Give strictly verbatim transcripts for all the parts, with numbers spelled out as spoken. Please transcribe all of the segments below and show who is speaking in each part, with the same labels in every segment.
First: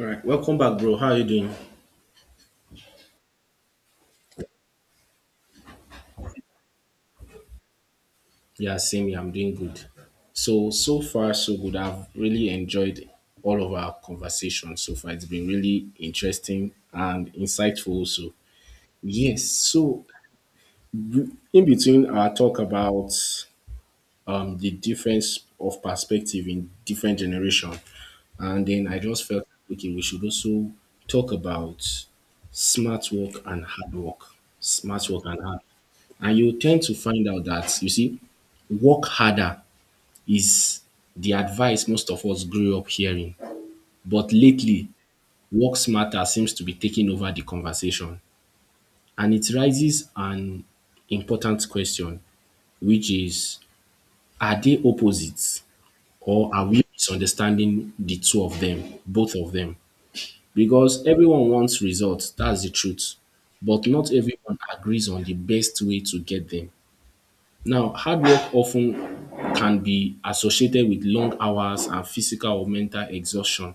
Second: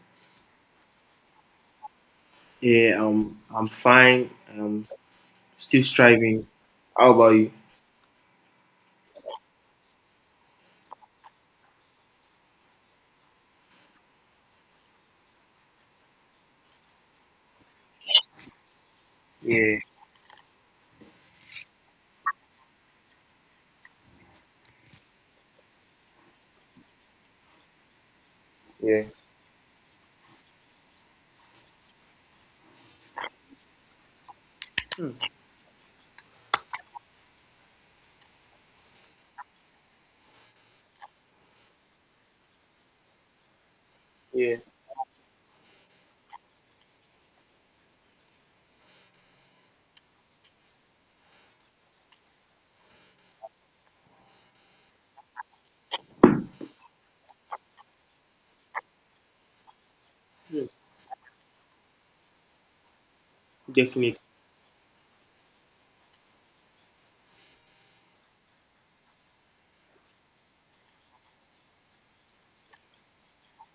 Speaker 1: All right, welcome back, bro. How are you doing?
Speaker 2: Yeah, um, I'm fine. I'm still striving. How about you?
Speaker 1: Yeah, same here. I'm doing good. So, so far, so good. I've really enjoyed all of our conversations so far. It's been really interesting and insightful, also. Yes.
Speaker 2: Yeah,
Speaker 1: So, in between our talk about um, the difference of perspective in different generation. And then I
Speaker 2: yeah.
Speaker 1: just felt, like, okay, we should also talk about smart work and hard work. Smart
Speaker 2: Hmm.
Speaker 1: work and hard. And you tend to find out that, you see, work harder is the advice most of us grew up hearing. But
Speaker 2: Yeah,
Speaker 1: lately, work smarter seems to be taking over the conversation. And it raises an important question, which is, are they opposites? Or are we misunderstanding the two of them, both of them?
Speaker 2: yeah,
Speaker 1: Because everyone wants results, that's the truth. But not
Speaker 2: definitely.
Speaker 1: everyone agrees on the best way to get them. Now, hard work often can be associated with long hours and physical or mental exhaustion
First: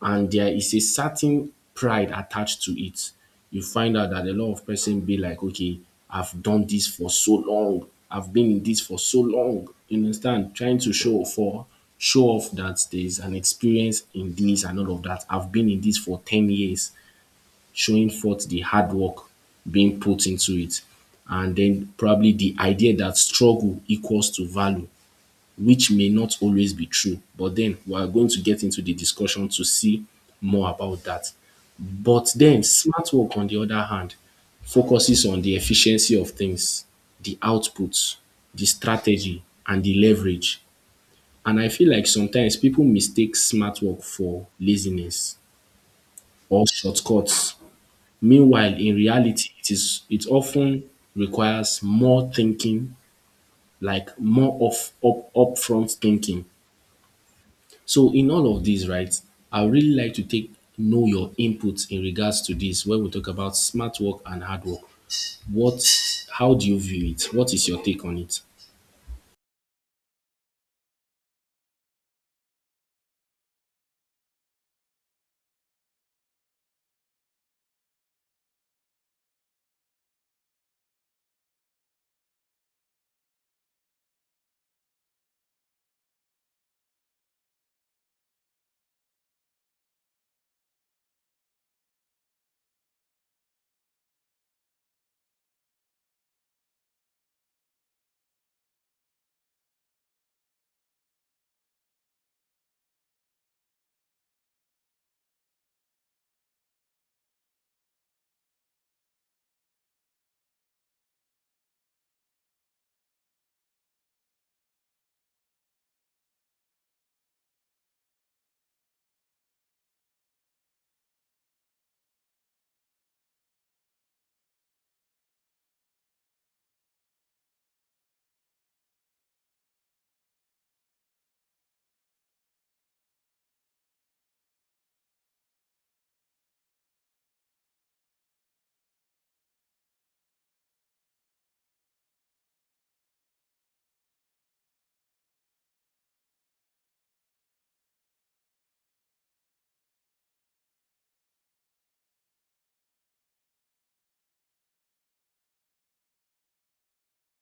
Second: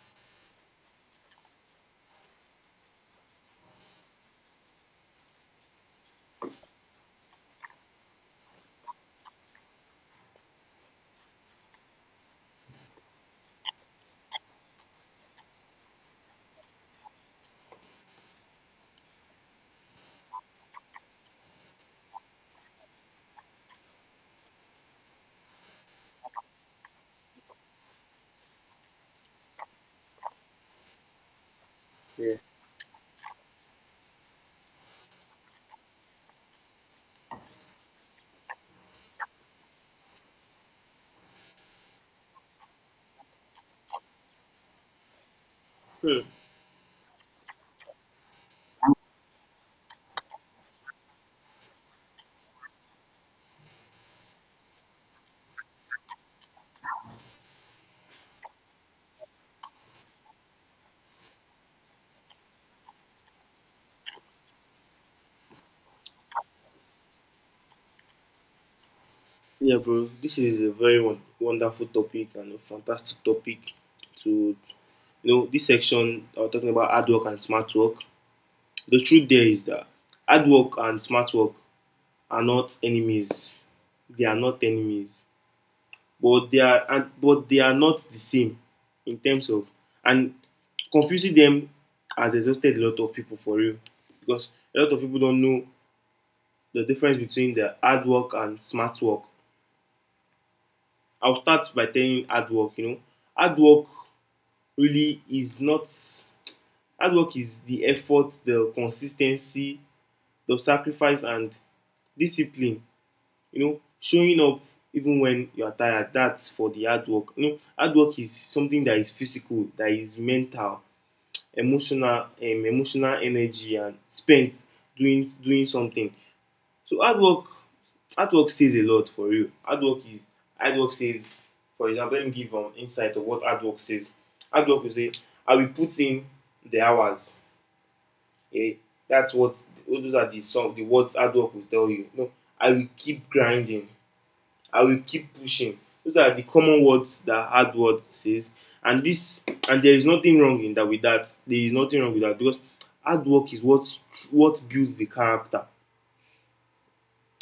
Speaker 1: and there is a certain pride attached to it. You find out that a lot of person be like, okay, I've done this for so long, I've been in this for so long. You understand? Trying to show for show off that there's an experience in this and all of that. I've been in this for ten years, showing forth the hard work being put into it. And then probably the idea that struggle equals to value which may not always be true. But then we are going to get into the discussion to see more about that. But
Speaker 2: Yeah.
Speaker 1: then smart work, on the other hand, focuses on the efficiency of things, the outputs, the strategy, and the leverage. And I feel like sometimes people mistake smart work for laziness or shortcuts. Meanwhile, in reality, it is it often requires more thinking, like more of up upfront thinking. So in all of these, right, I would really like to take know your input in regards to this when we talk about smart work and hard work. What how do you view it? What is your take on it?
Speaker 2: Yeah, bro. This is a very won- wonderful topic and a fantastic topic. To you know, this section I was talking about hard work and smart work. The truth there is that hard work and smart work are not enemies. They are not enemies. but they are and but they are not the same in terms of, and confusing them has exhausted a lot of people, for real, because a lot of people don't know the difference between the hard work and smart work. I'll start by telling hard work. You know, hard work really is not hard work is the effort, the consistency, the sacrifice, and discipline. You know, showing up even when you are tired, that's for the hard work. You know, hard work is something that is physical, that is mental, emotional, um, emotional energy and spent doing doing something. So hard work, hard work says a lot for you. Hard work is hard work says. For example, let me give an um, insight of what hard work says. Hard work will say, I will put in the hours. Yeah, that's what those are the some the words hard work will tell you. No, I will keep grinding. I will keep pushing. Those are the common words that hard word says. And this and there is nothing wrong in that with that. There is nothing wrong with that because hard work is what what builds the character.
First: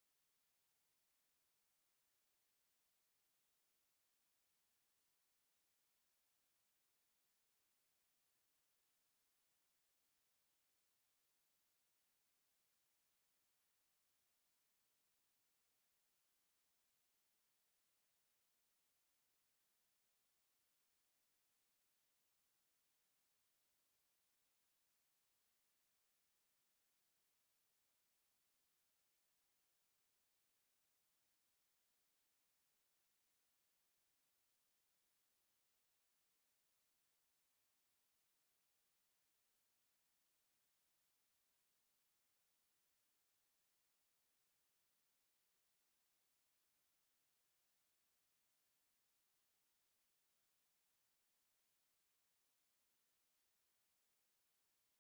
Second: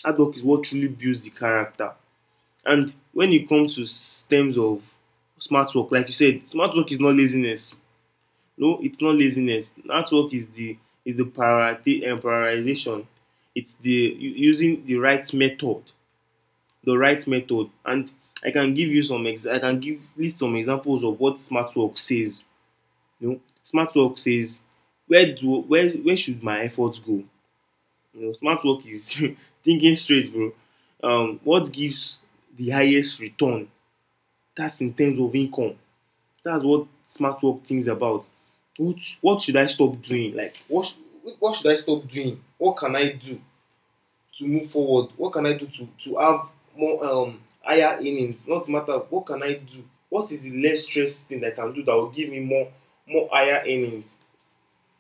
Speaker 2: Hard work is what truly builds the character. And when it comes to terms of smart work, like you said, smart work is not laziness. No, it's not laziness. Smart work is the is the priority and prioritization. It's the using the right method the right method, and i can give you some ex- I can give list some examples of what smart work says. You know, smart work says, where do where where should my efforts go? You know, smart work is thinking straight, bro. Um what gives the highest return? That's in terms of income. That's what smart work thinks about. Which what should I stop doing? Like, what sh- what should I stop doing? What can I do to move forward? What can I do to to have more, um higher earnings? Not matter what can I do? What is the less stress thing that I can do that will give me more more higher earnings?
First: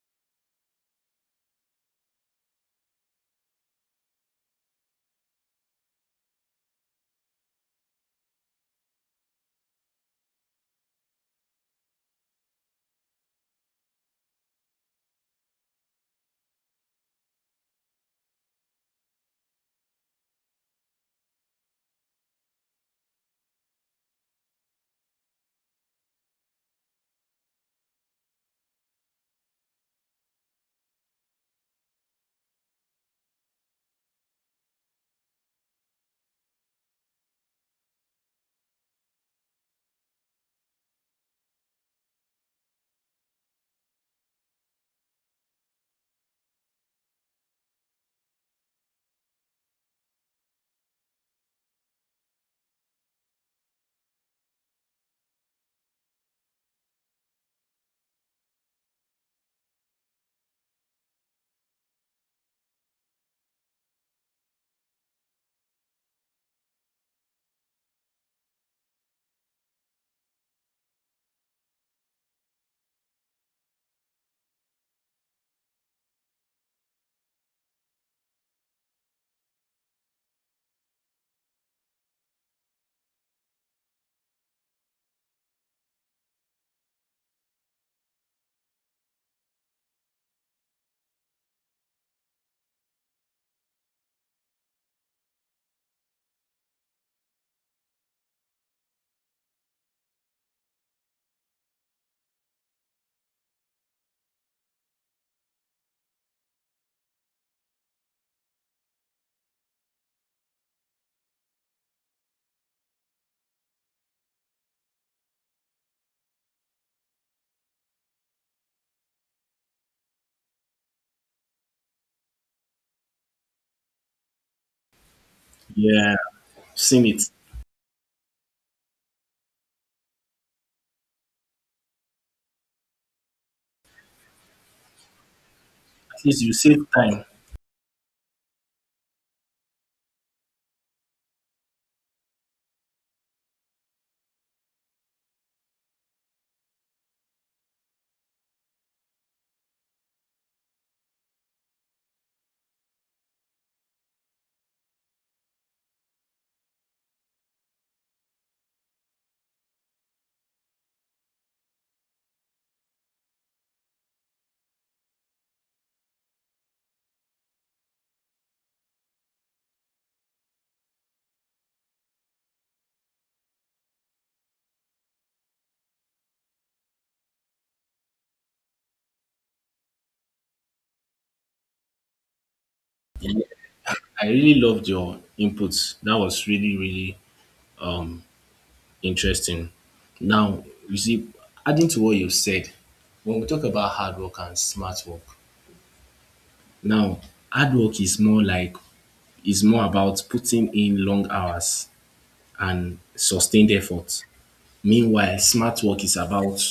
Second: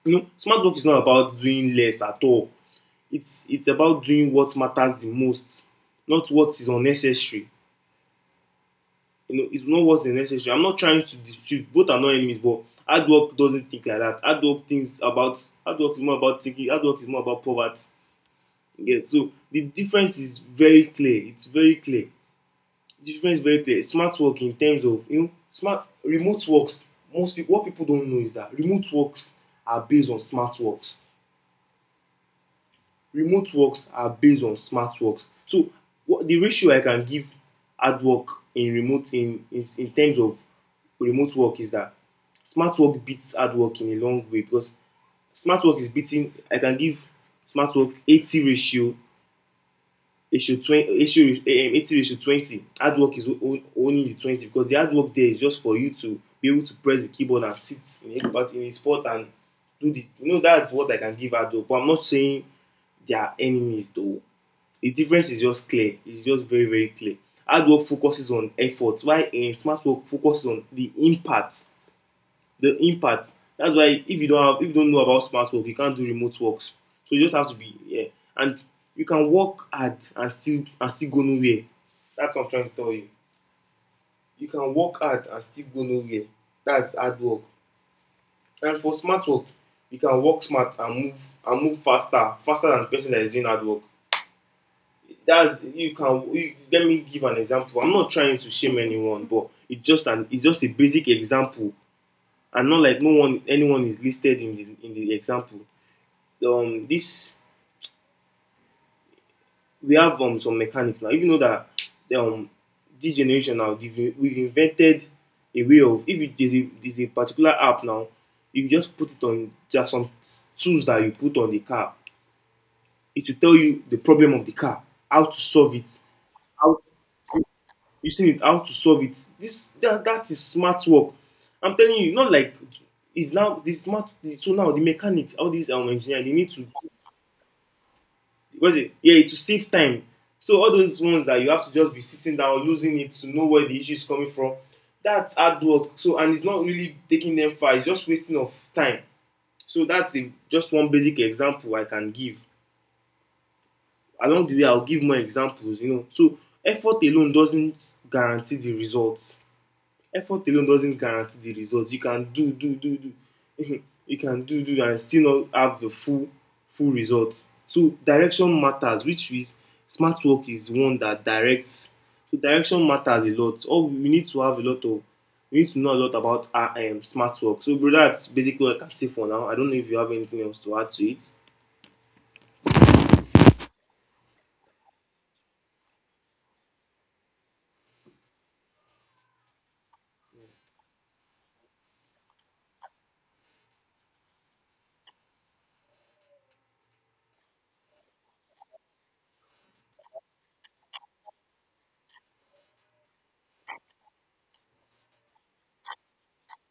Speaker 2: You know, smart work is not about doing less at all. It's it's about doing what matters the most, not what is unnecessary. You know, it's not what's unnecessary. I'm not trying to dispute, both are not enemies, but hard work doesn't think like that. Hard work thinks about hard work is more about thinking. Hard work is more about poverty. Yeah, so the difference is very clear. It's very clear. The difference is very clear. Smart work, in terms of, you know, smart remote works, most people what people don't know is that remote works are based on smart works. Remote works are based on smart works. So what the ratio I can give hard work in remote in in, in terms of remote work is that smart work beats hard work in a long way. Because smart work is beating I can give smart work eighty ratio issue twenty issue um, eighty ratio twenty. Hard work is o- only the twenty, because the hard work there is just for you to be able to press the keyboard and sit in a part in a spot and do the, you know, that's what I can give hard work. But I'm not saying they are enemies, though. The difference is just clear. It's just very, very clear. Hard work focuses on effort while, um, smart work focuses on the impact. The impact, that's why if you don't have if you don't know about smart work, you can't do remote works. So you just have to be, yeah. And you can work hard and still and still go nowhere. That's what I'm trying to tell you. You can work hard and still go nowhere. That's hard work. And for smart work, you can work smart and move and move faster faster than the person that is doing hard work. That's you can you, Let me give an example. I'm not trying to shame anyone, but it's just an it's just a basic example, and not like no one anyone is listed in the in the example. Um this we have um some mechanics now. Even though that, um this generation now, we've invented a way of, if you, there's a there's a particular app now, you just put it on, just some tools that you put on the car. It will tell you the problem of the car, how to solve it,
Speaker 1: Yeah,
Speaker 2: how.
Speaker 1: I've seen it.
Speaker 2: You seen it, how to solve it. This that, that is smart work. I'm telling you, not like it's now this smart. So now the mechanics, all these um
Speaker 1: At
Speaker 2: engineers, they
Speaker 1: least
Speaker 2: need
Speaker 1: you
Speaker 2: to,
Speaker 1: save time.
Speaker 2: what is it? Yeah, to save time. So all those ones that you have to just be sitting down, losing it to know where the issue is coming from, that's hard work. So, and it's not really taking them far. It's just wasting of time. So that's, a, just one basic example I can give. Along the way, I'll give more examples. You know, so effort alone doesn't guarantee the results. Effort alone doesn't guarantee the result. You can do, do, do, do. You can do, do, and still not have the full, full results. So direction matters, which is smart work is one that directs. So direction matters a lot. All we need to have a lot of, We need to know a lot about our, um, smart work. So, brother, that's basically what I can say for now. I don't know if you have anything else to add to it.
Speaker 1: I really loved your inputs. That was really, really um interesting. Now, you see, adding to what you said, when we talk about hard work and smart work, now hard work is more like is more about putting in long hours and sustained effort. Meanwhile, smart work is about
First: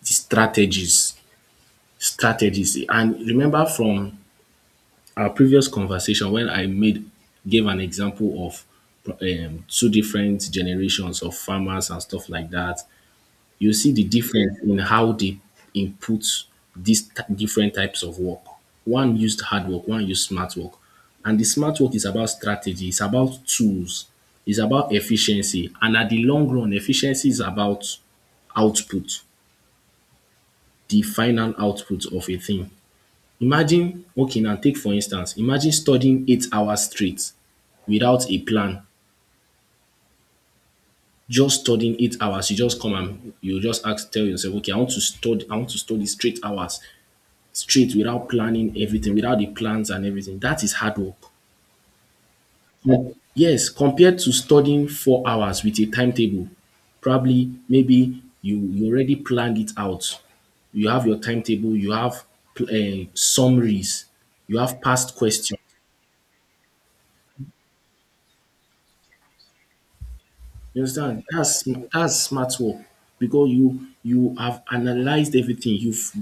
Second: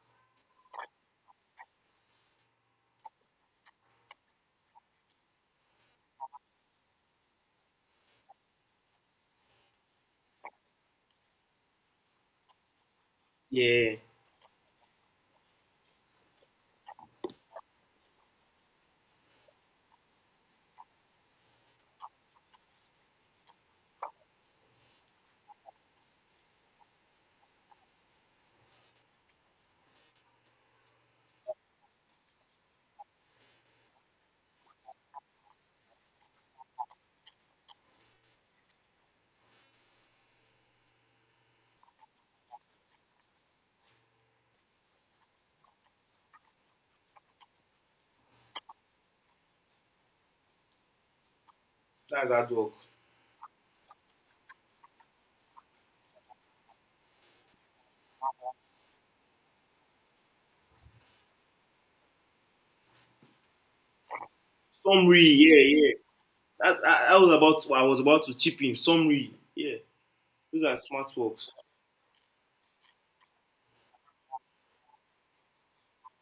Speaker 1: the strategies, strategies. And remember from our previous conversation when I made gave an example of um, two different generations of farmers and stuff like that, you see
Speaker 2: Yeah,
Speaker 1: the difference in how they input these t- different types of work. One used hard work, one used smart work. And the smart work is about strategy, it's about tools, it's about efficiency. And at the long run, efficiency is about output, the final output of a thing. Imagine, okay, now take for instance, imagine studying eight hours straight without a plan. Just studying eight hours, you just come and you just ask, tell yourself, okay, I want to study, I want to study straight hours straight without planning everything, without the plans and everything. That is hard work.
Speaker 2: that's hard work.
Speaker 1: Mm. Yes, compared to studying four hours with a timetable, probably maybe you you already planned it out. You have your timetable, you have uh, summaries, you have past
Speaker 2: Summary,
Speaker 1: questions.
Speaker 2: yeah, yeah. That, I, I was about to, I was about to chip in. Summary, yeah. Those are
Speaker 1: You
Speaker 2: smart
Speaker 1: understand?
Speaker 2: works.
Speaker 1: That's that's smart work because you you have analyzed everything. You've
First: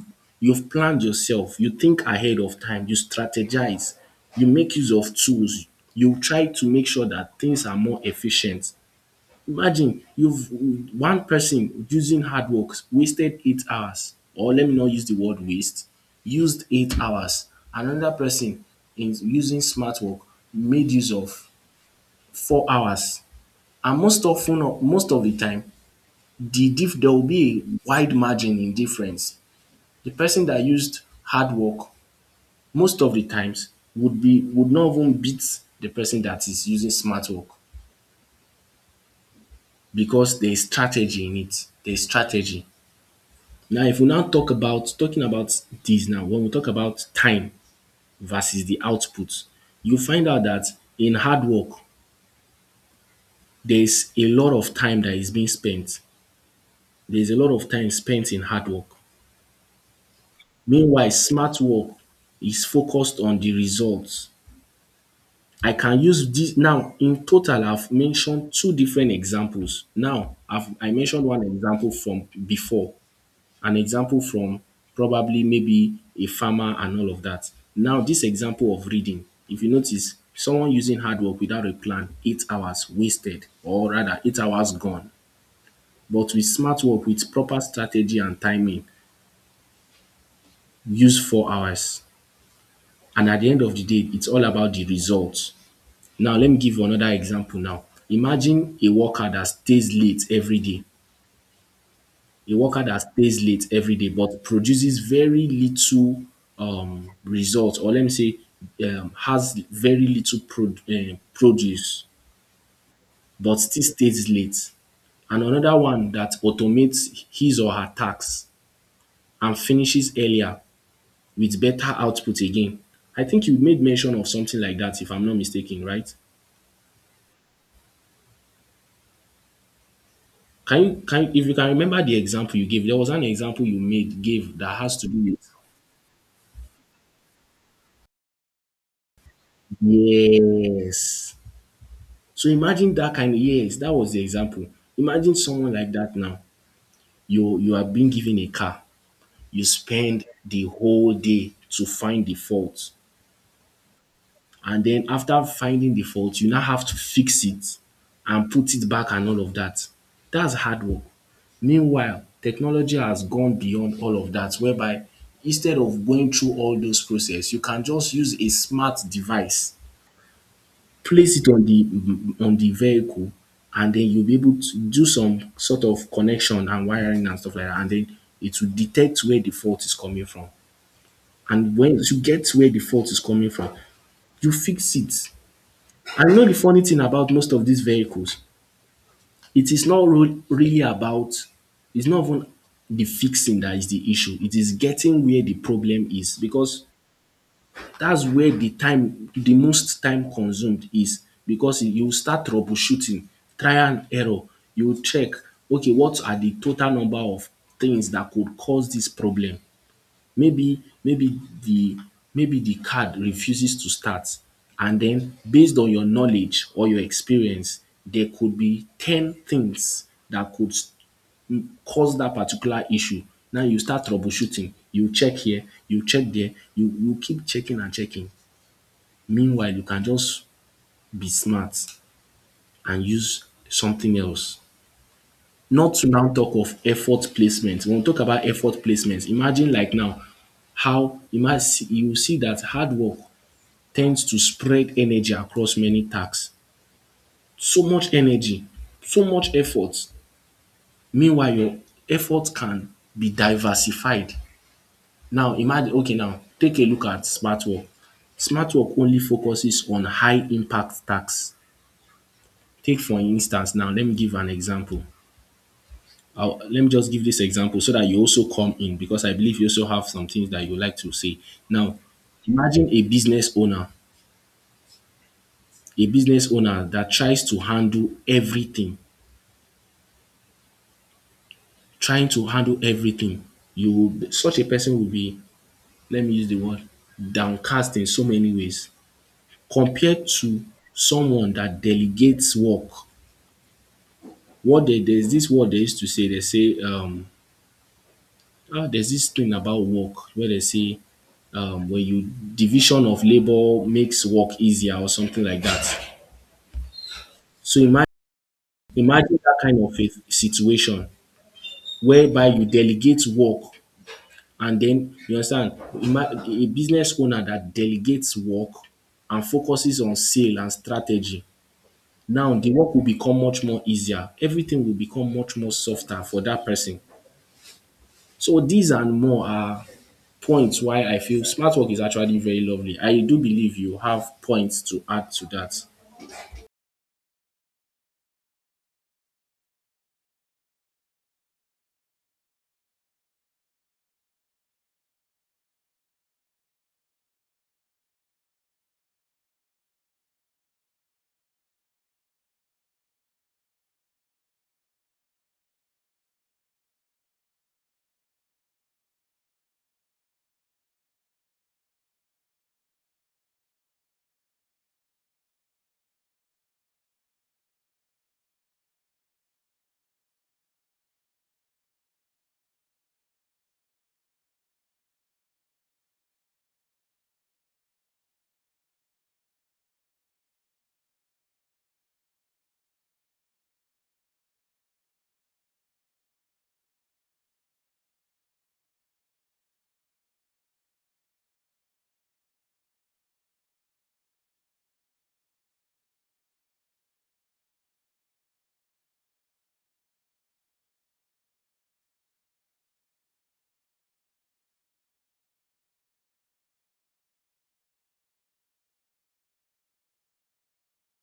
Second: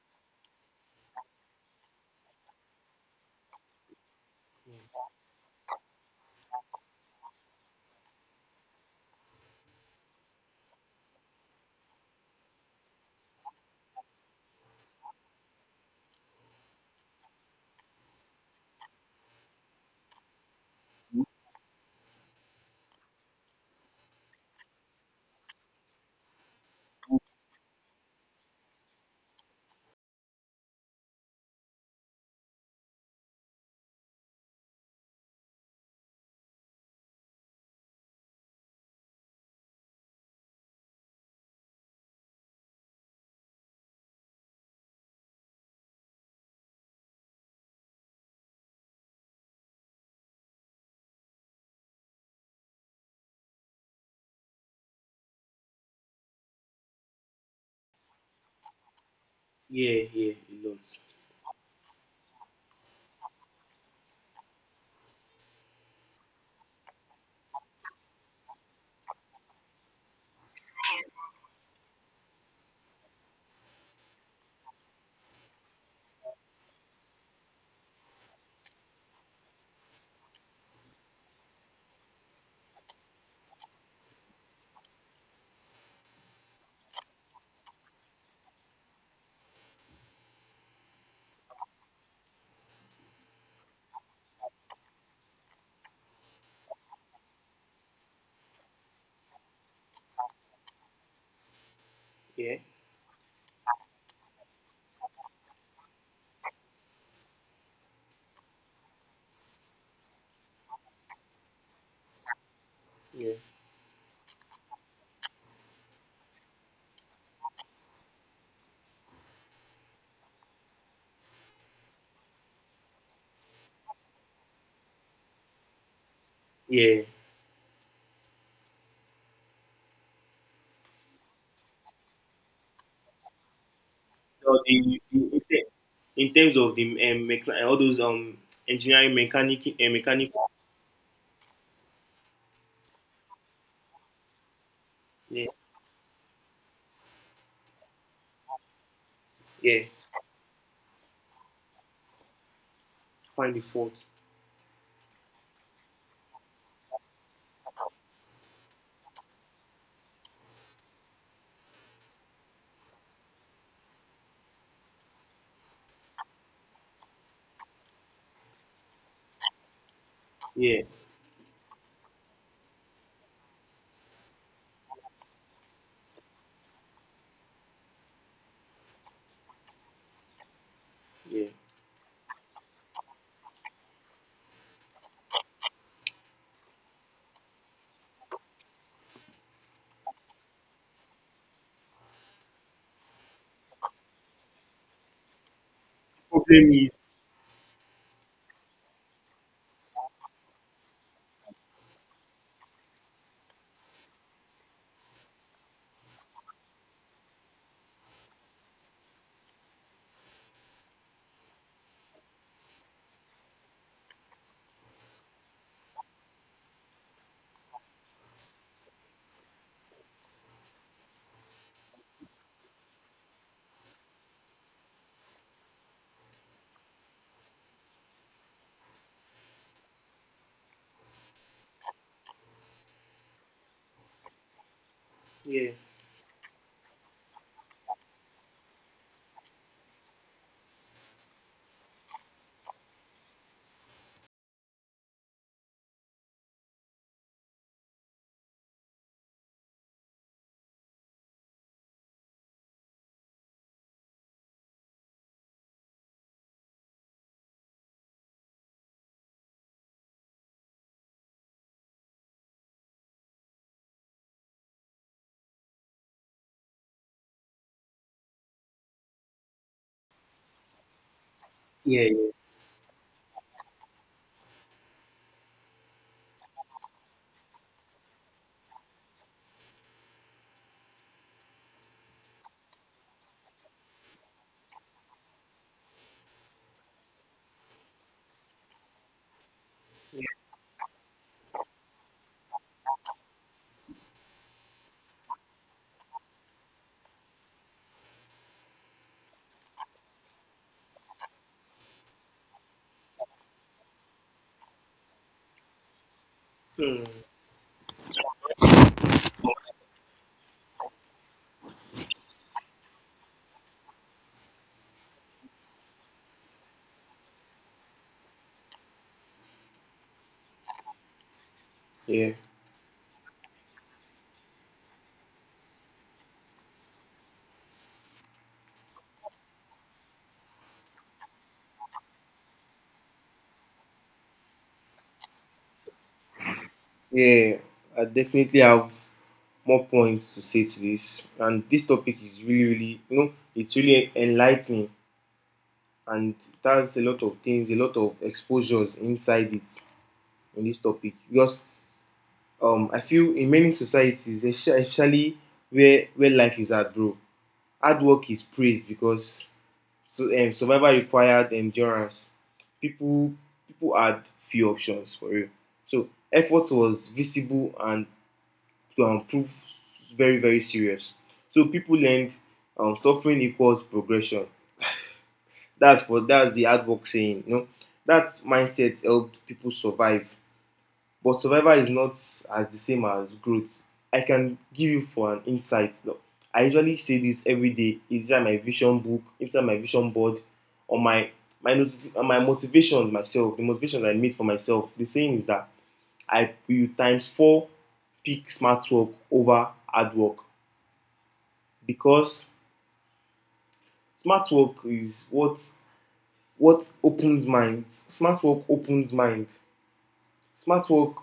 Speaker 1: You've planned yourself. You think ahead of time. You strategize. You make use of tools. You try to make sure that things are more efficient. Imagine you've One person using hard work wasted eight hours, or let me not use the word waste, used eight hours. Another person is using smart work made use of four hours and most often most of the time the diff there will be a wide margin in difference. The person that used hard work most of the times would be would not even beat the person that is using smart work because there is strategy in it. There is strategy. Now if we now talk about talking about this now when we talk about time versus the output, you find out that in hard work there is a lot of time that is being spent. There is a lot of time spent in hard work.
Speaker 2: Yeah, yeah, a lot.
Speaker 1: Meanwhile, smart work is focused on the results. I can use this now in total I've mentioned two different examples. Now I've I mentioned one example from before, an example from probably maybe a farmer and all of that. Now this example of reading, if you notice someone using hard work without a plan, eight hours wasted or rather eight hours gone. But with smart work, with proper strategy and timing, use four hours. And at the end of the day, it's all about the results. Now let me give you another example now. Imagine a worker that stays late every day. A
Speaker 2: Yeah,
Speaker 1: worker that stays late every day but produces very little um, result, or let me say, um, has very little pro- eh, produce
Speaker 2: yeah,
Speaker 1: but still stays late. And another one that automates his or her tasks and finishes earlier with better output again. I think you made mention of something like that, if I'm not mistaken, right?
Speaker 2: yeah.
Speaker 1: Can you can you- if you can remember the example you gave, there was an example you made gave
Speaker 2: So
Speaker 1: that has
Speaker 2: the,
Speaker 1: to do
Speaker 2: the
Speaker 1: with
Speaker 2: in terms of the, um, mecha- all those um engineering mechanic uh, mechanic.
Speaker 1: yes. So imagine that kind of yes, that was the example. Imagine
Speaker 2: Yeah,
Speaker 1: someone like that now. You you are being given a car. You
Speaker 2: yeah.
Speaker 1: spend the whole day to find the fault.
Speaker 2: Find the fault.
Speaker 1: And then after finding the fault, you now have to fix it and put it back and all of that. That's hard work. Meanwhile, technology has gone beyond all of that, whereby instead of going through all those process, you can just use a smart device,
Speaker 2: Yeah,
Speaker 1: place it on the on the vehicle, and then you'll be able to do some sort of connection and wiring and stuff like that, and then it will detect where the fault is coming from.
Speaker 2: yeah.
Speaker 1: And when you get where the fault is coming from, you fix it. I know the funny thing about most of these vehicles, it is not ru- really about, it's not even the fixing that is the issue. It is getting where the problem is
Speaker 2: Problem
Speaker 1: because
Speaker 2: is.
Speaker 1: that's where the time, the most time consumed is because you start troubleshooting, trial and error. You check, okay, what are the total number of things that could cause this problem? maybe maybe the maybe the card refuses to start, and then based on your knowledge or your experience there could be ten things that could s- cause that particular issue. Now you start troubleshooting, you check here, you check there, you you keep checking and checking. Meanwhile, you can just be smart and use something else,
Speaker 2: Yeah,
Speaker 1: not to now talk of effort placement. When we talk about effort placement, imagine like now how you might see you see that hard work tends to spread energy across many tasks. So much energy, so much effort. Meanwhile, your effort can be diversified. Now, imagine, okay, now take a look at smart work. Smart work only focuses on high impact tasks. Take for instance now, let me give an example. I'll, let me just give this example so that you also come in because I believe you also have some things that you like to say. Now,
Speaker 2: yeah, yeah.
Speaker 1: imagine a business owner, a business owner that tries to handle everything, trying to handle everything, you will be- such a person will be, let me use the word, downcast in so many ways compared to someone that delegates work. What they There's this word they used to say, they say um ah there's this thing about work where they say um when you division of labor makes work easier or something like that.
Speaker 2: Hmm.
Speaker 1: So imagine imagine that kind of a situation whereby you delegate work. And then you understand ima a business owner that delegates work and focuses on sale and strategy.
Speaker 2: Yeah,
Speaker 1: Now the work will become much more easier. Everything will become much more softer for that person. So these and more are points why I feel smart work is actually very lovely. I do believe you have points to add to that.
Speaker 2: yeah. I definitely have more points to say to this, and this topic is really, really, you know, it's really enlightening, and it has a lot of things, a lot of exposures inside it, in this topic. Because, um, I feel in many societies, especially where where life is hard, bro, hard work is praised because, so um, survival required endurance. People People had few options, for real, so effort was visible, and to improve, very, very serious. So people learned, um, suffering equals progression. That's for that's the hard work saying. You know, that mindset helped people survive, but survival is not as the same as growth. I can give you for an insight, though. I usually say this every day inside my vision book, inside my vision board, on my my notif- on my motivation, myself, the motivation I made for myself. The saying is that I you times four pick smart work over hard work, because smart work is what what opens mind. Smart work opens mind. Smart work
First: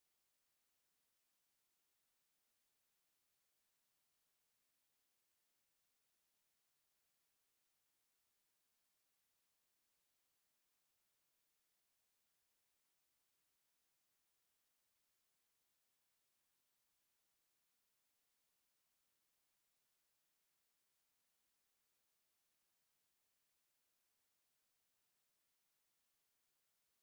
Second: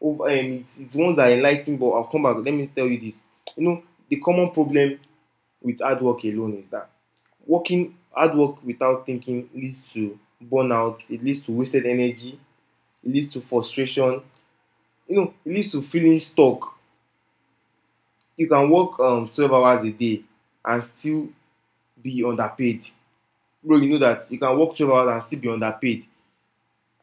Speaker 2: over um, it's, it's ones that enligh ten, but I'll come back. Let me tell you this. You know, the common problem with hard work alone is that working hard work without thinking leads to burnout, it leads to wasted energy, it leads to frustration, you know, it leads to feeling stuck. You can work, um, twelve hours a day and still be underpaid. Bro, you know that you can work twelve hours and still be underpaid.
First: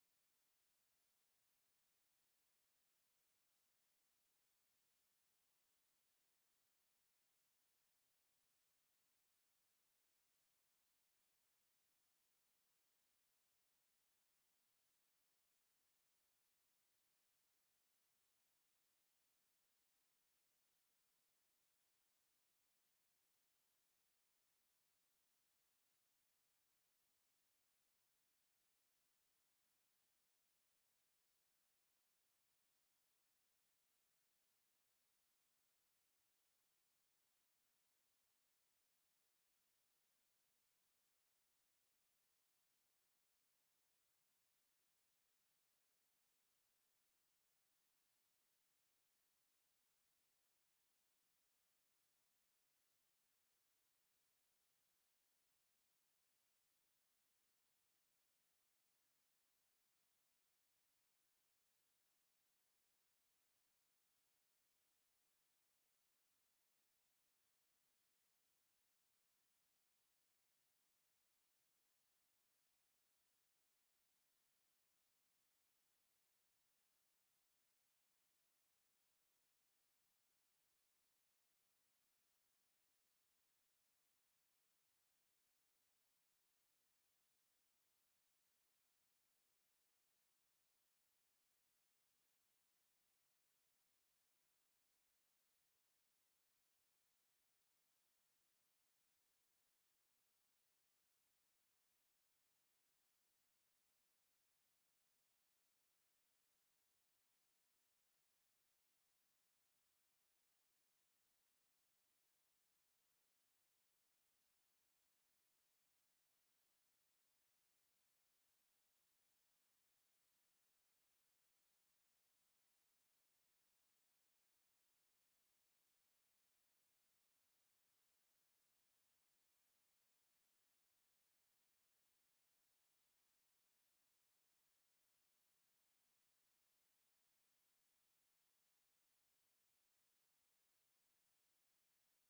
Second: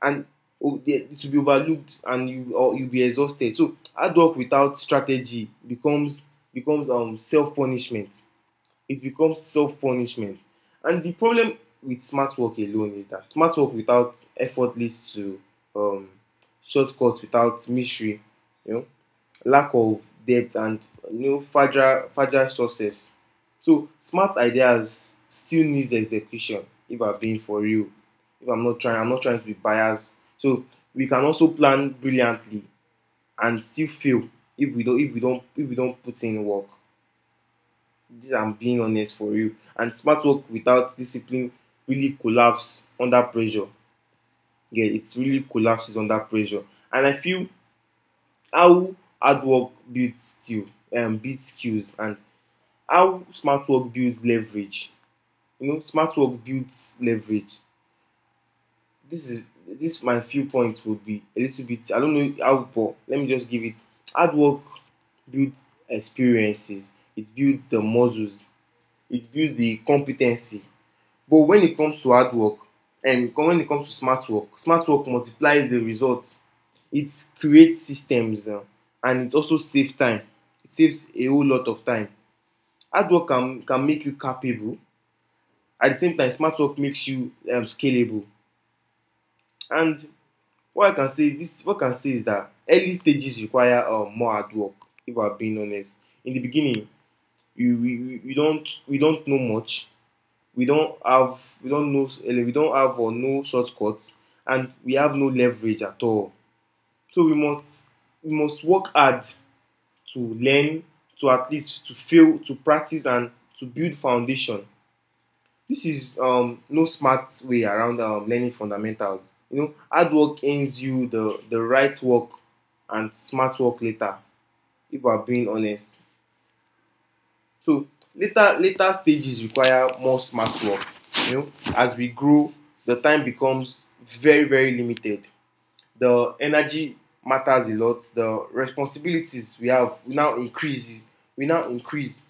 Speaker 2: And, oh, it will be overlooked, and you or you'll be exhausted. So hard work without strategy becomes, becomes um self punishment. It becomes self punishment. And the problem with smart work alone is that smart work without effort leads to, um, shortcuts without mystery, you know, lack of depth, and, you know, fragile, fragile success. So smart ideas still needs execution, if I'm being for real. If I'm not trying, I'm not trying to be biased. So we can also plan brilliantly and still fail if we don't if we don't if we don't put in work. I'm being honest for you. And smart work without discipline really collapses under pressure. Yeah, it really collapses under pressure. And I feel how hard work builds skill, um, builds skills, and how smart work builds leverage. You know, smart work builds leverage. This is this my few points would be a little bit. I don't know how, but let me just give it. Hard work builds experiences. It builds the muscles. It builds the competency. But when it comes to hard work, um, when it comes to smart work, smart work multiplies the results. It creates systems, um, and it also saves time. It saves a whole lot of time. Hard work can, can make you capable. At the same time, smart work makes you um, scalable. And what I can say this what I can say is that early stages require um, more hard work, if I'm being honest. In the beginning, you, we, we, we don't we don't know much. We don't have, we don't know eh, we don't have or no shortcuts, and we have no leverage at all, so we must we must work hard to learn, to at least to fail, to practice, and to build foundation. This is um, no smart way around um, learning fundamentals. You know, hard work earns you the the right work and smart work later, if we are being honest. So later later stages require more smart work. You know, as we grow, the time becomes very very limited. The energy matters a lot. The responsibilities we have now increase. We now increase,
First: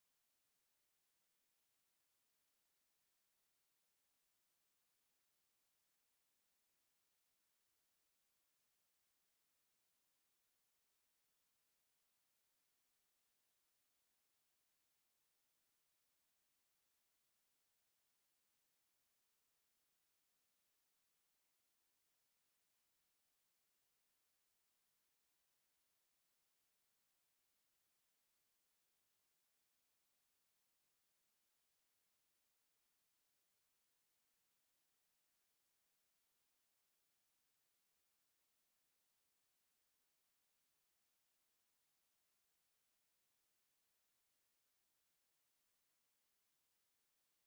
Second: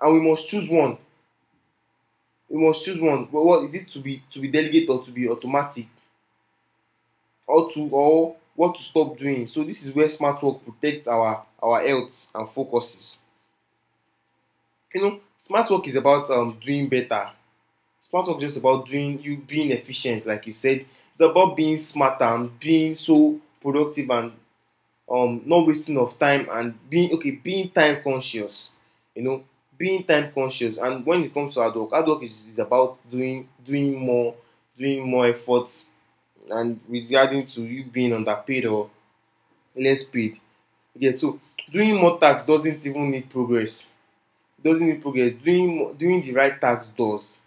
Speaker 2: and we must choose one. We must choose one. Well, what is it to be, to be delegated or to be automatic, or to, or what to stop doing? So this is where smart work protects our our health and focuses. You know, smart work is about um, doing better. Smart work is just about doing, you being efficient like you said. It's about being smart and being so productive, and um not wasting of time, and being okay, being time conscious, you know, being time conscious. And when it comes to hard work, hard work is, is about doing doing more, doing more efforts. And regarding to you being underpaid or less paid, okay, so doing more tax doesn't even need progress, doesn't need progress. Doing doing the right tax does,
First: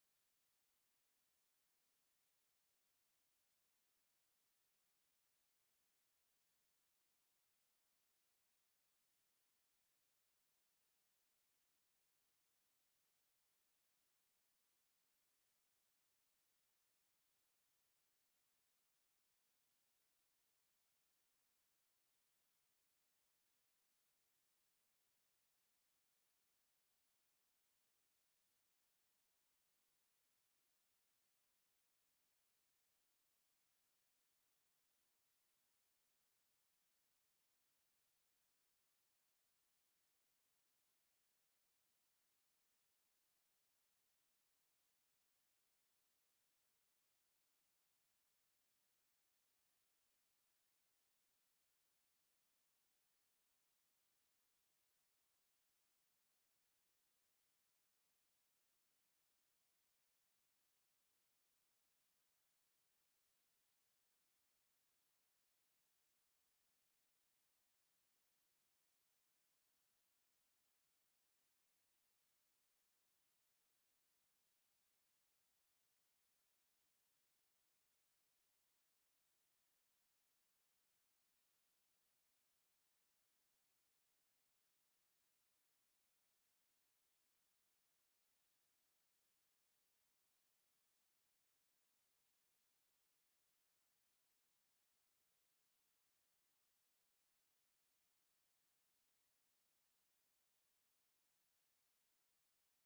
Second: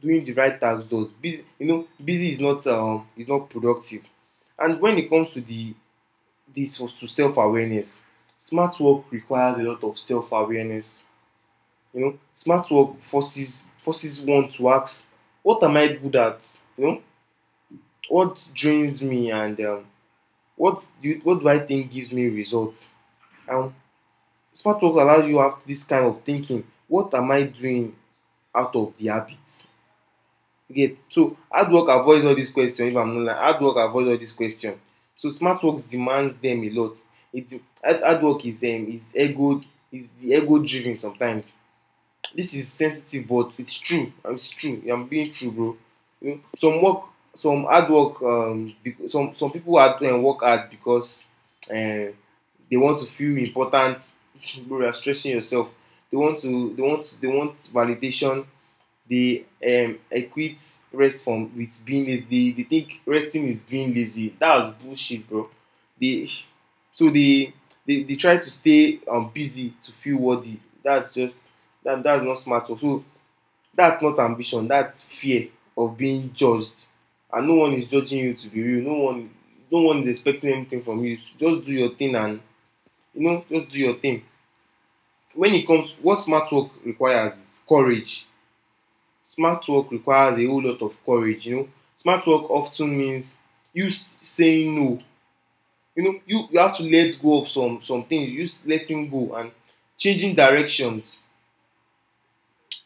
Speaker 2: doing the right task does. Busy, you know, busy is not um is not productive. And when it comes to the this to self awareness, smart work requires a lot of self awareness. You know, smart work forces forces one to ask, what am I good at? You know, what drains me? And um, what do you, what do I think gives me results? And smart work allows you to have this kind of thinking. What am I doing out of the habits? Get, so hard work avoids all these questions. If I'm not lie, hard work avoids all these questions. So smart works demands them a lot. It hard hard work is, um is ego, is the ego driven sometimes. This is sensitive, but it's true, it's true. Yeah, I'm being true, bro. You know, some work, some hard work, um some some people are doing work hard because, um, they want to feel important. Bro, you are stressing yourself. They want to, they want they want validation. They um, equate rest from with being lazy. They, they think resting is being lazy. That was bullshit, bro. They, so they they, they try to stay um, busy to feel worthy. That's just, that that's not smart work. So that's not ambition. That's fear of being judged, and no one is judging you, to be real. No one, no one is expecting anything from you. Just do your thing, and you know, just do your thing. When it comes, what smart work requires is courage. Smart work requires a whole lot of courage, you know. Smart work often means you saying no. You know, you, you have to let go of some some things. You s- letting go and changing directions.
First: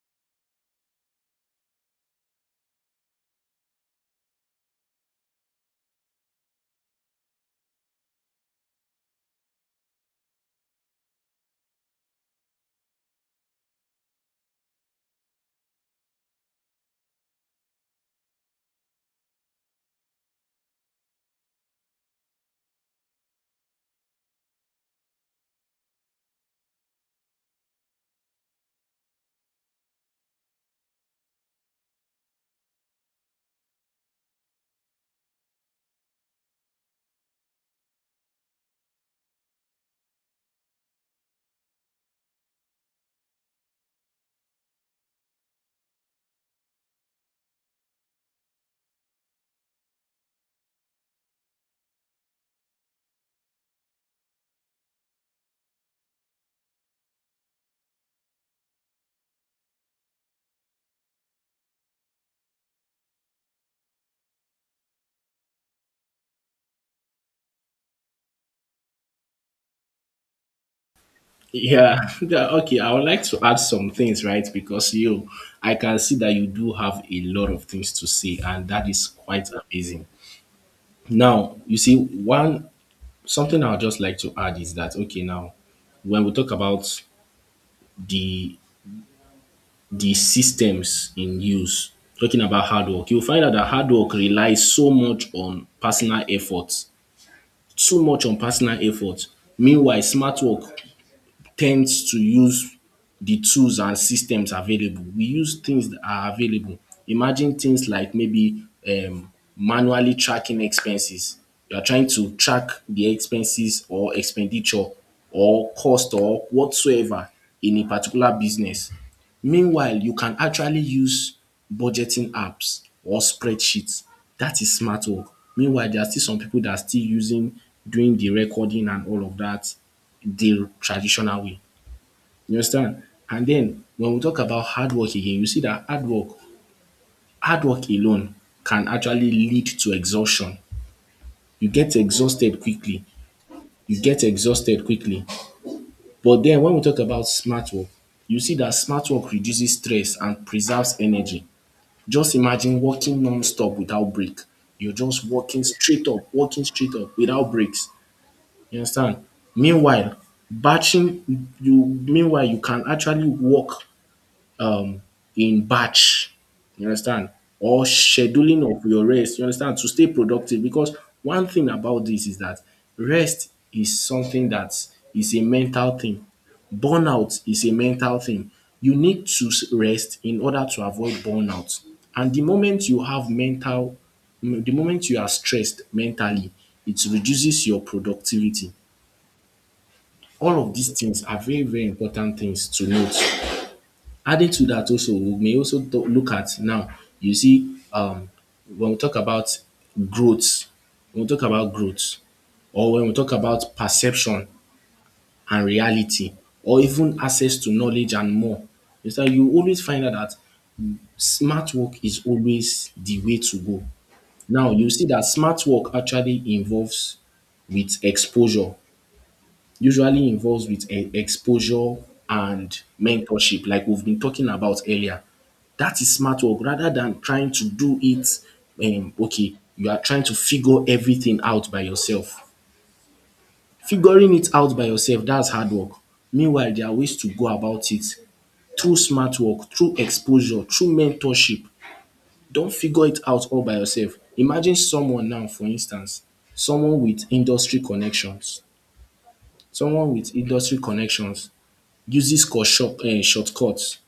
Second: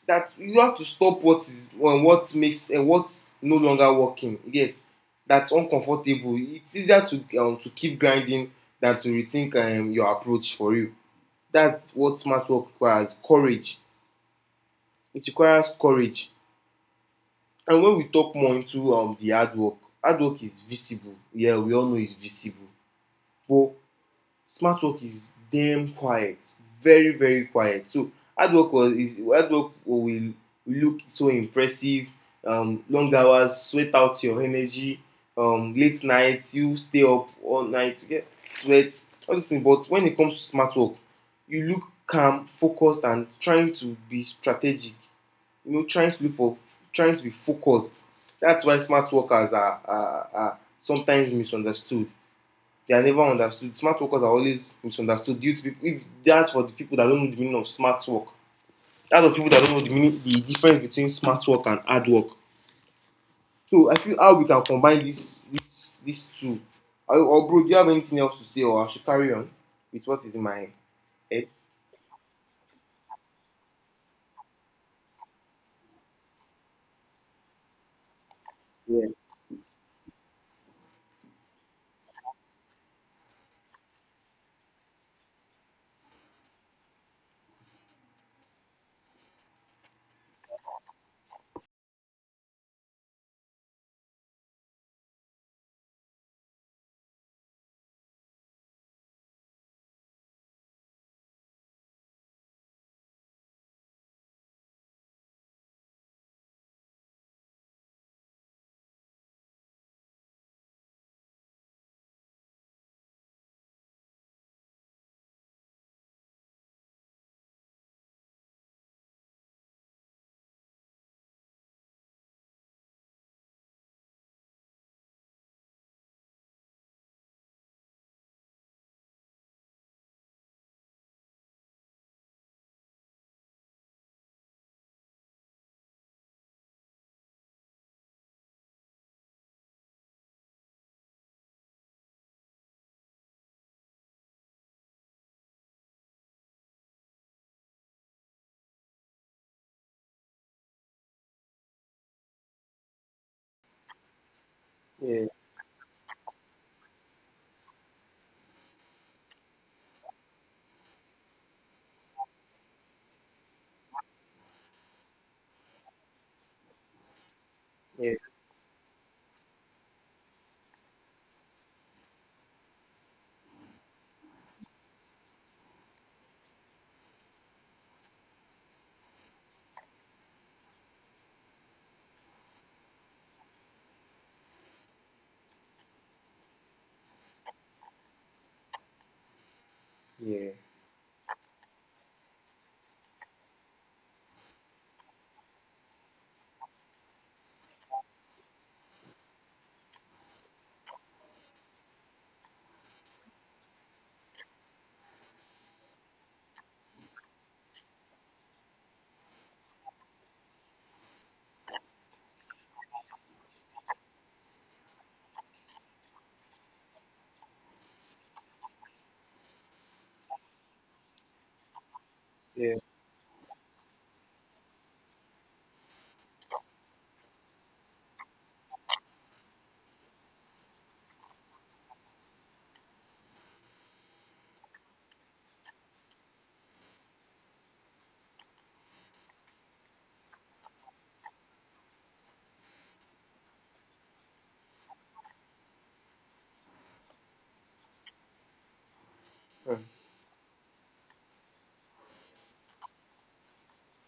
Speaker 2: That you have to stop what is, well, what makes, and uh, what's no longer working. Yet, that's uncomfortable. It's easier to um, to keep grinding than to rethink um, your approach for you. That's what smart work requires, courage. It requires courage. And when we talk more into um, the hard work, hard work is visible. Yeah, we all know it's visible. But smart work is damn quiet, very, very quiet. So hard work was is hard work will look so impressive. Um, long hours, sweat out your energy. Um, late nights, you stay up all night, you get sweat, all these things. But when it comes to smart work, you look calm, focused, and trying to be strategic. You know, trying to look for, trying to be focused. That's why smart workers are are, are sometimes misunderstood. They are never understood. Smart workers are always misunderstood due to people, if that's for the people that don't know the meaning of smart work. That's for people that don't know the meaning, the difference between smart work and hard work. So I feel how we can combine this this these two. Or, bro, do you have anything else to say, or I should carry on with what is in my head?
Speaker 1: Yeah, yeah, okay. I would like to add some things, right? Because you, I can see that you do have a lot of things to say, and that
Speaker 2: yeah
Speaker 1: is quite amazing. Now, you see, one something I'd just like to add is that okay, now when we talk about the the systems in use, talking about hard work, you'll find out that hard work relies so much on personal effort, too much on personal effort. Meanwhile, smart work tends to use the tools and systems available. We use things that are available. Imagine things like maybe um, manually tracking expenses. You are trying to track the expenses or expenditure or cost or whatsoever in a particular business. Meanwhile, you can actually use budgeting apps or spreadsheets. That is smart work. Meanwhile, there are still some people that are still using doing the recording and all of that the traditional way. You understand? And then when we talk about hard work again, you see that hard work, hard work alone can actually lead to exhaustion. You get exhausted quickly. You get exhausted quickly. But then when we talk about smart work, you see that smart work reduces stress and preserves energy. Just imagine working non-stop without break. You're just
Speaker 2: yeah
Speaker 1: working straight up, working straight up without breaks. You understand? Meanwhile, batching you meanwhile you can actually work um in batch. You understand? Or
Speaker 2: yeah
Speaker 1: scheduling of your rest. You understand? To stay productive. Because one thing about this is that rest is something that is a mental thing. Burnout is a mental thing. You need to s- rest in order to avoid burnout. And the moment you have mental, mm, the moment you are stressed mentally, it reduces your productivity.
Speaker 2: yeah
Speaker 1: All of these things are very, very important things to note. Added to that also, we may also talk, look at now, you see, um, when we talk about growth, when we talk about growth, or when we talk about perception and reality, or even access to knowledge and more, is that you always find out that smart work is always the way to go. Now, you see that smart work actually involves with exposure usually involves with e- exposure
Speaker 2: yeah
Speaker 1: and mentorship, like we've been talking about earlier. That is smart work rather than trying to do it. Um, okay, you are trying to figure everything out by yourself. Figuring it out by yourself, that's hard work. Meanwhile, there are ways to go about it through smart work, through exposure, through mentorship. Don't figure it out all by yourself. Imagine someone now, for instance, someone with industry connections,
Speaker 2: mm,
Speaker 1: someone with industry connections uses short, um, shortcuts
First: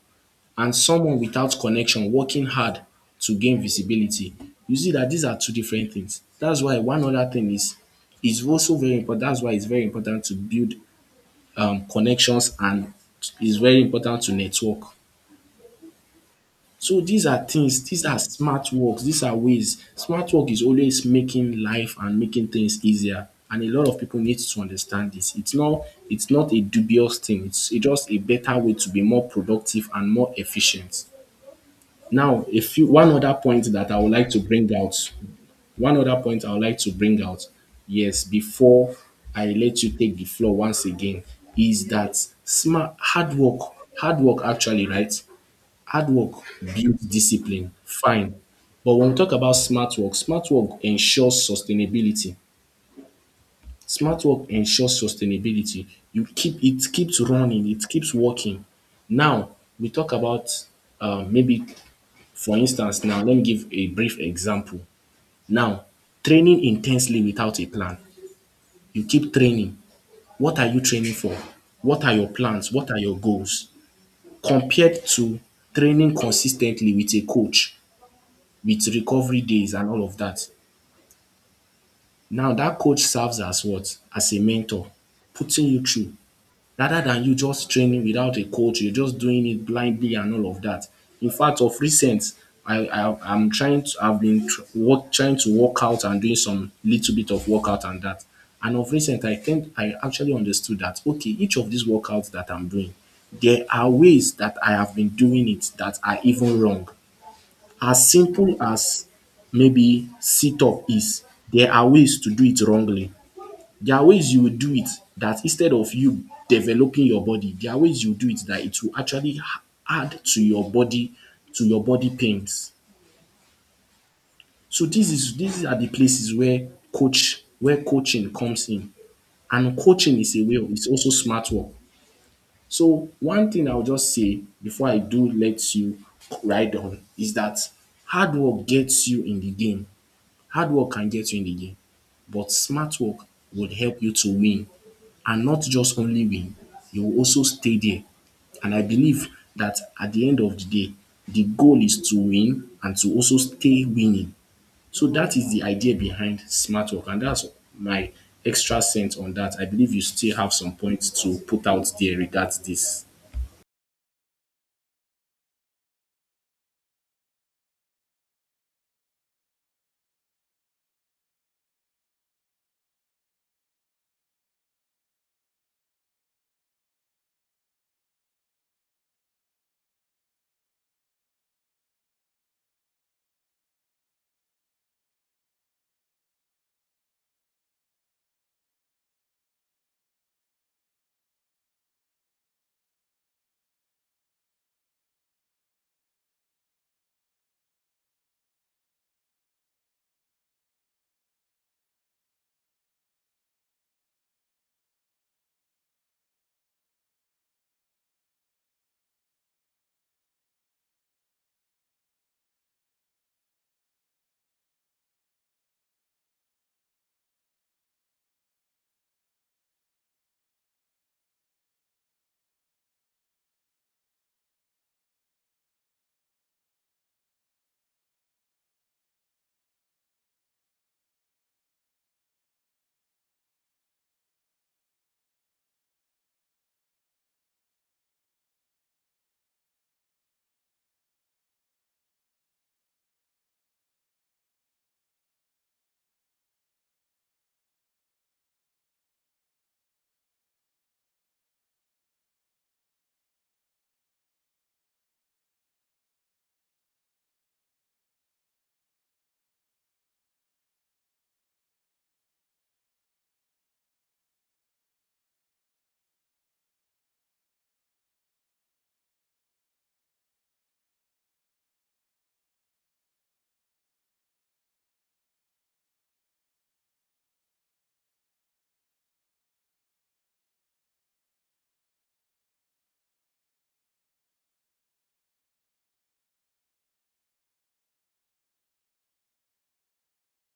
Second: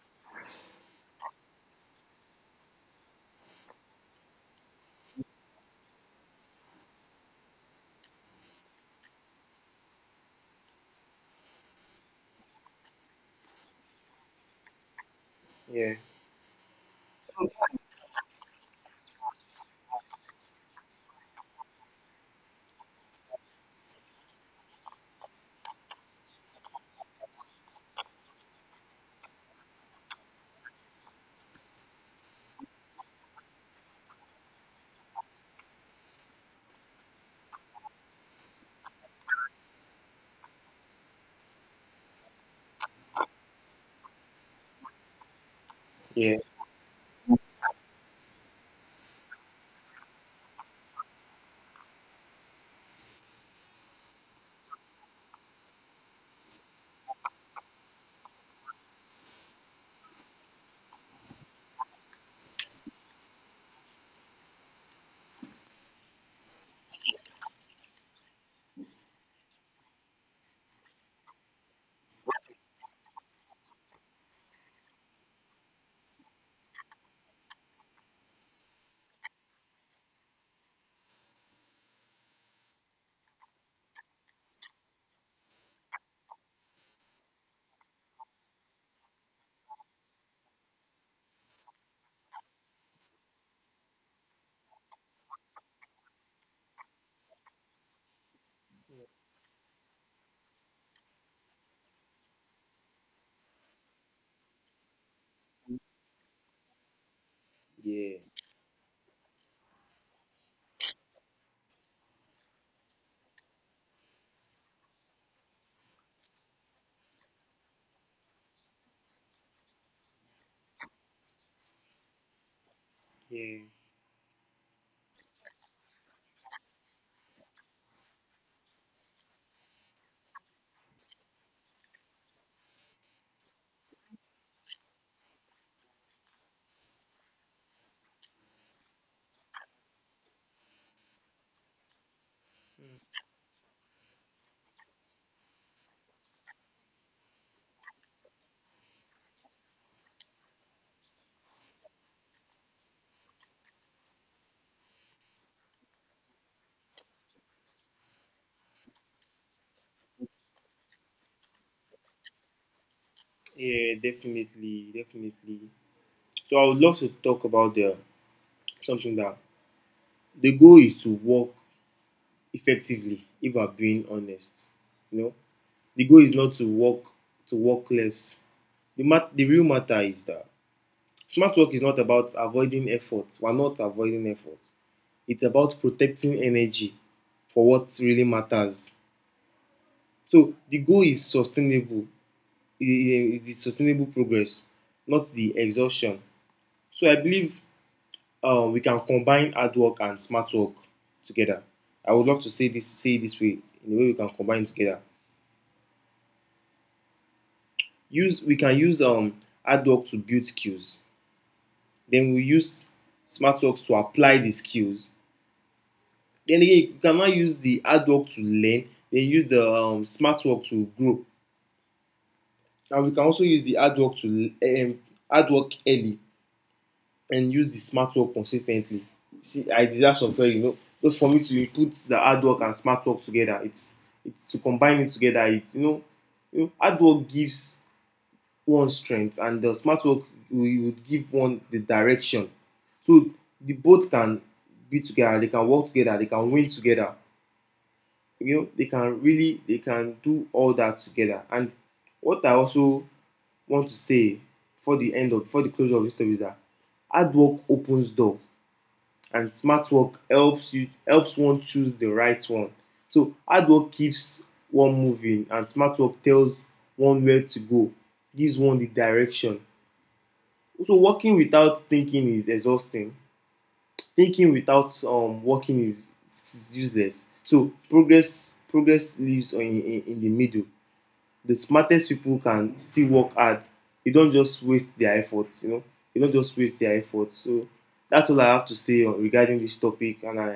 Speaker 1: and someone without connection working hard to gain visibility. You see that these are two different things. That's why one other thing is is also very important. That's why it's very important to build um, connections and it's very important to network.
Speaker 2: yeah
Speaker 1: So these are things, these are smart works, these are ways. Smart work is always making life and making things easier and a lot of people need to understand this. It's not it's not a dubious thing. It's a- just a better way to be more productive and more efficient. Now, a few one other point that I would like to bring out, one other point I would like to bring out, yes, before I let you take the floor once again, is that smart hard work, hard work actually, right? Hard work
Speaker 2: yeah
Speaker 1: builds discipline, fine. But when we talk about smart work, smart work ensures sustainability. Smart work ensures sustainability. You keep it keeps running, it keeps working. Now we talk about um maybe for instance now let me give a brief example. Now training intensely without a plan. You keep training. What are you training for? What are your plans? What are your goals? Compared to training consistently with a coach with recovery days and all of that. Now that coach serves as what? As a mentor, putting you through rather than you just training without a coach, you're just doing it blindly and all of that. In fact, of recent, I, I I'm trying to I've been tr- work, trying to work out and doing some little bit of workout and that. And of recent, I think I actually understood that okay, each of these workouts that I'm doing, there are ways that I have been doing it that are even wrong as
Speaker 2: yeah
Speaker 1: simple as maybe sit up is, there are ways to do it wrongly. There are ways you will do it that instead of you developing your body, there are ways you do it that it will actually ha- add to your body, to your body pains.
Speaker 2: yeah
Speaker 1: So this is these are the places where coach where coaching comes in. And coaching is a way of it's also smart work. So one thing I'll just say before I do let you ride on is that hard work gets you in the game. Hard work can get you in the game, but smart work would help you to win and not just only win, you will also stay there. And I believe that at the end of the day, the goal is to win and to also stay winning. So that is the idea behind smart work, and that's my extra cent on that. I believe you still have some points to put out there regards this.
Speaker 2: Yeah, definitely, definitely. So I would love to talk about the something that the goal is to work effectively. If I'm being honest, you know, the goal is not to work, to work less. The mat- the real matter is that smart work is not about avoiding effort. We're not avoiding effort. It's about protecting energy for what really matters. So the goal is sustainable. It is sustainable progress, not the exhaustion. So I believe um, we can combine hard work and smart work together. I would love to say this say it this way, in a way we can combine together. Use We can use um, hard work to build skills. Then we use smart work to apply the skills. Then again, you can now use the hard work to learn. Then use the um, smart work to grow. And we can also use the hard work to, um, hard work early, and use the smart work consistently. See, I deserve some credit, you know. Just for me to put the hard work and smart work together, it's it's to combine it together. It's, you know, you know, hard work gives one strength, and the smart work will would give one the direction. So the both can be together. They can work together. They can win together. You know, they can really, they can do all that together. And what I also want to say for the end of, for the closure of this story is that hard work opens door, and smart work helps you, helps one choose the right one. So hard work keeps one moving, and smart work tells one where to go, gives one the direction. So working without thinking is exhausting. Thinking without um working is, is useless. So progress progress lives on in, in, in the middle. The smartest people can still work hard. They don't just waste their efforts, you know. They don't just waste their efforts. So that's all I have to say on, regarding this topic, and I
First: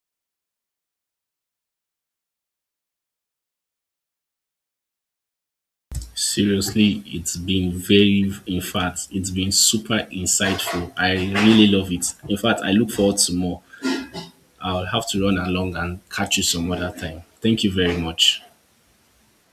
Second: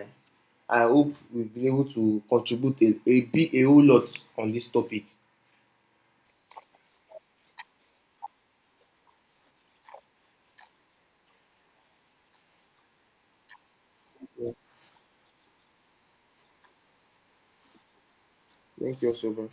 Speaker 2: I hope we've been able to contribute a, a big a whole lot on this topic.
Speaker 1: Seriously, it's been very, in fact, it's been super insightful. I really love it. In fact, I look forward to more. I'll have to run along and catch you some other time. Thank you very much.
Speaker 2: Thank you so much.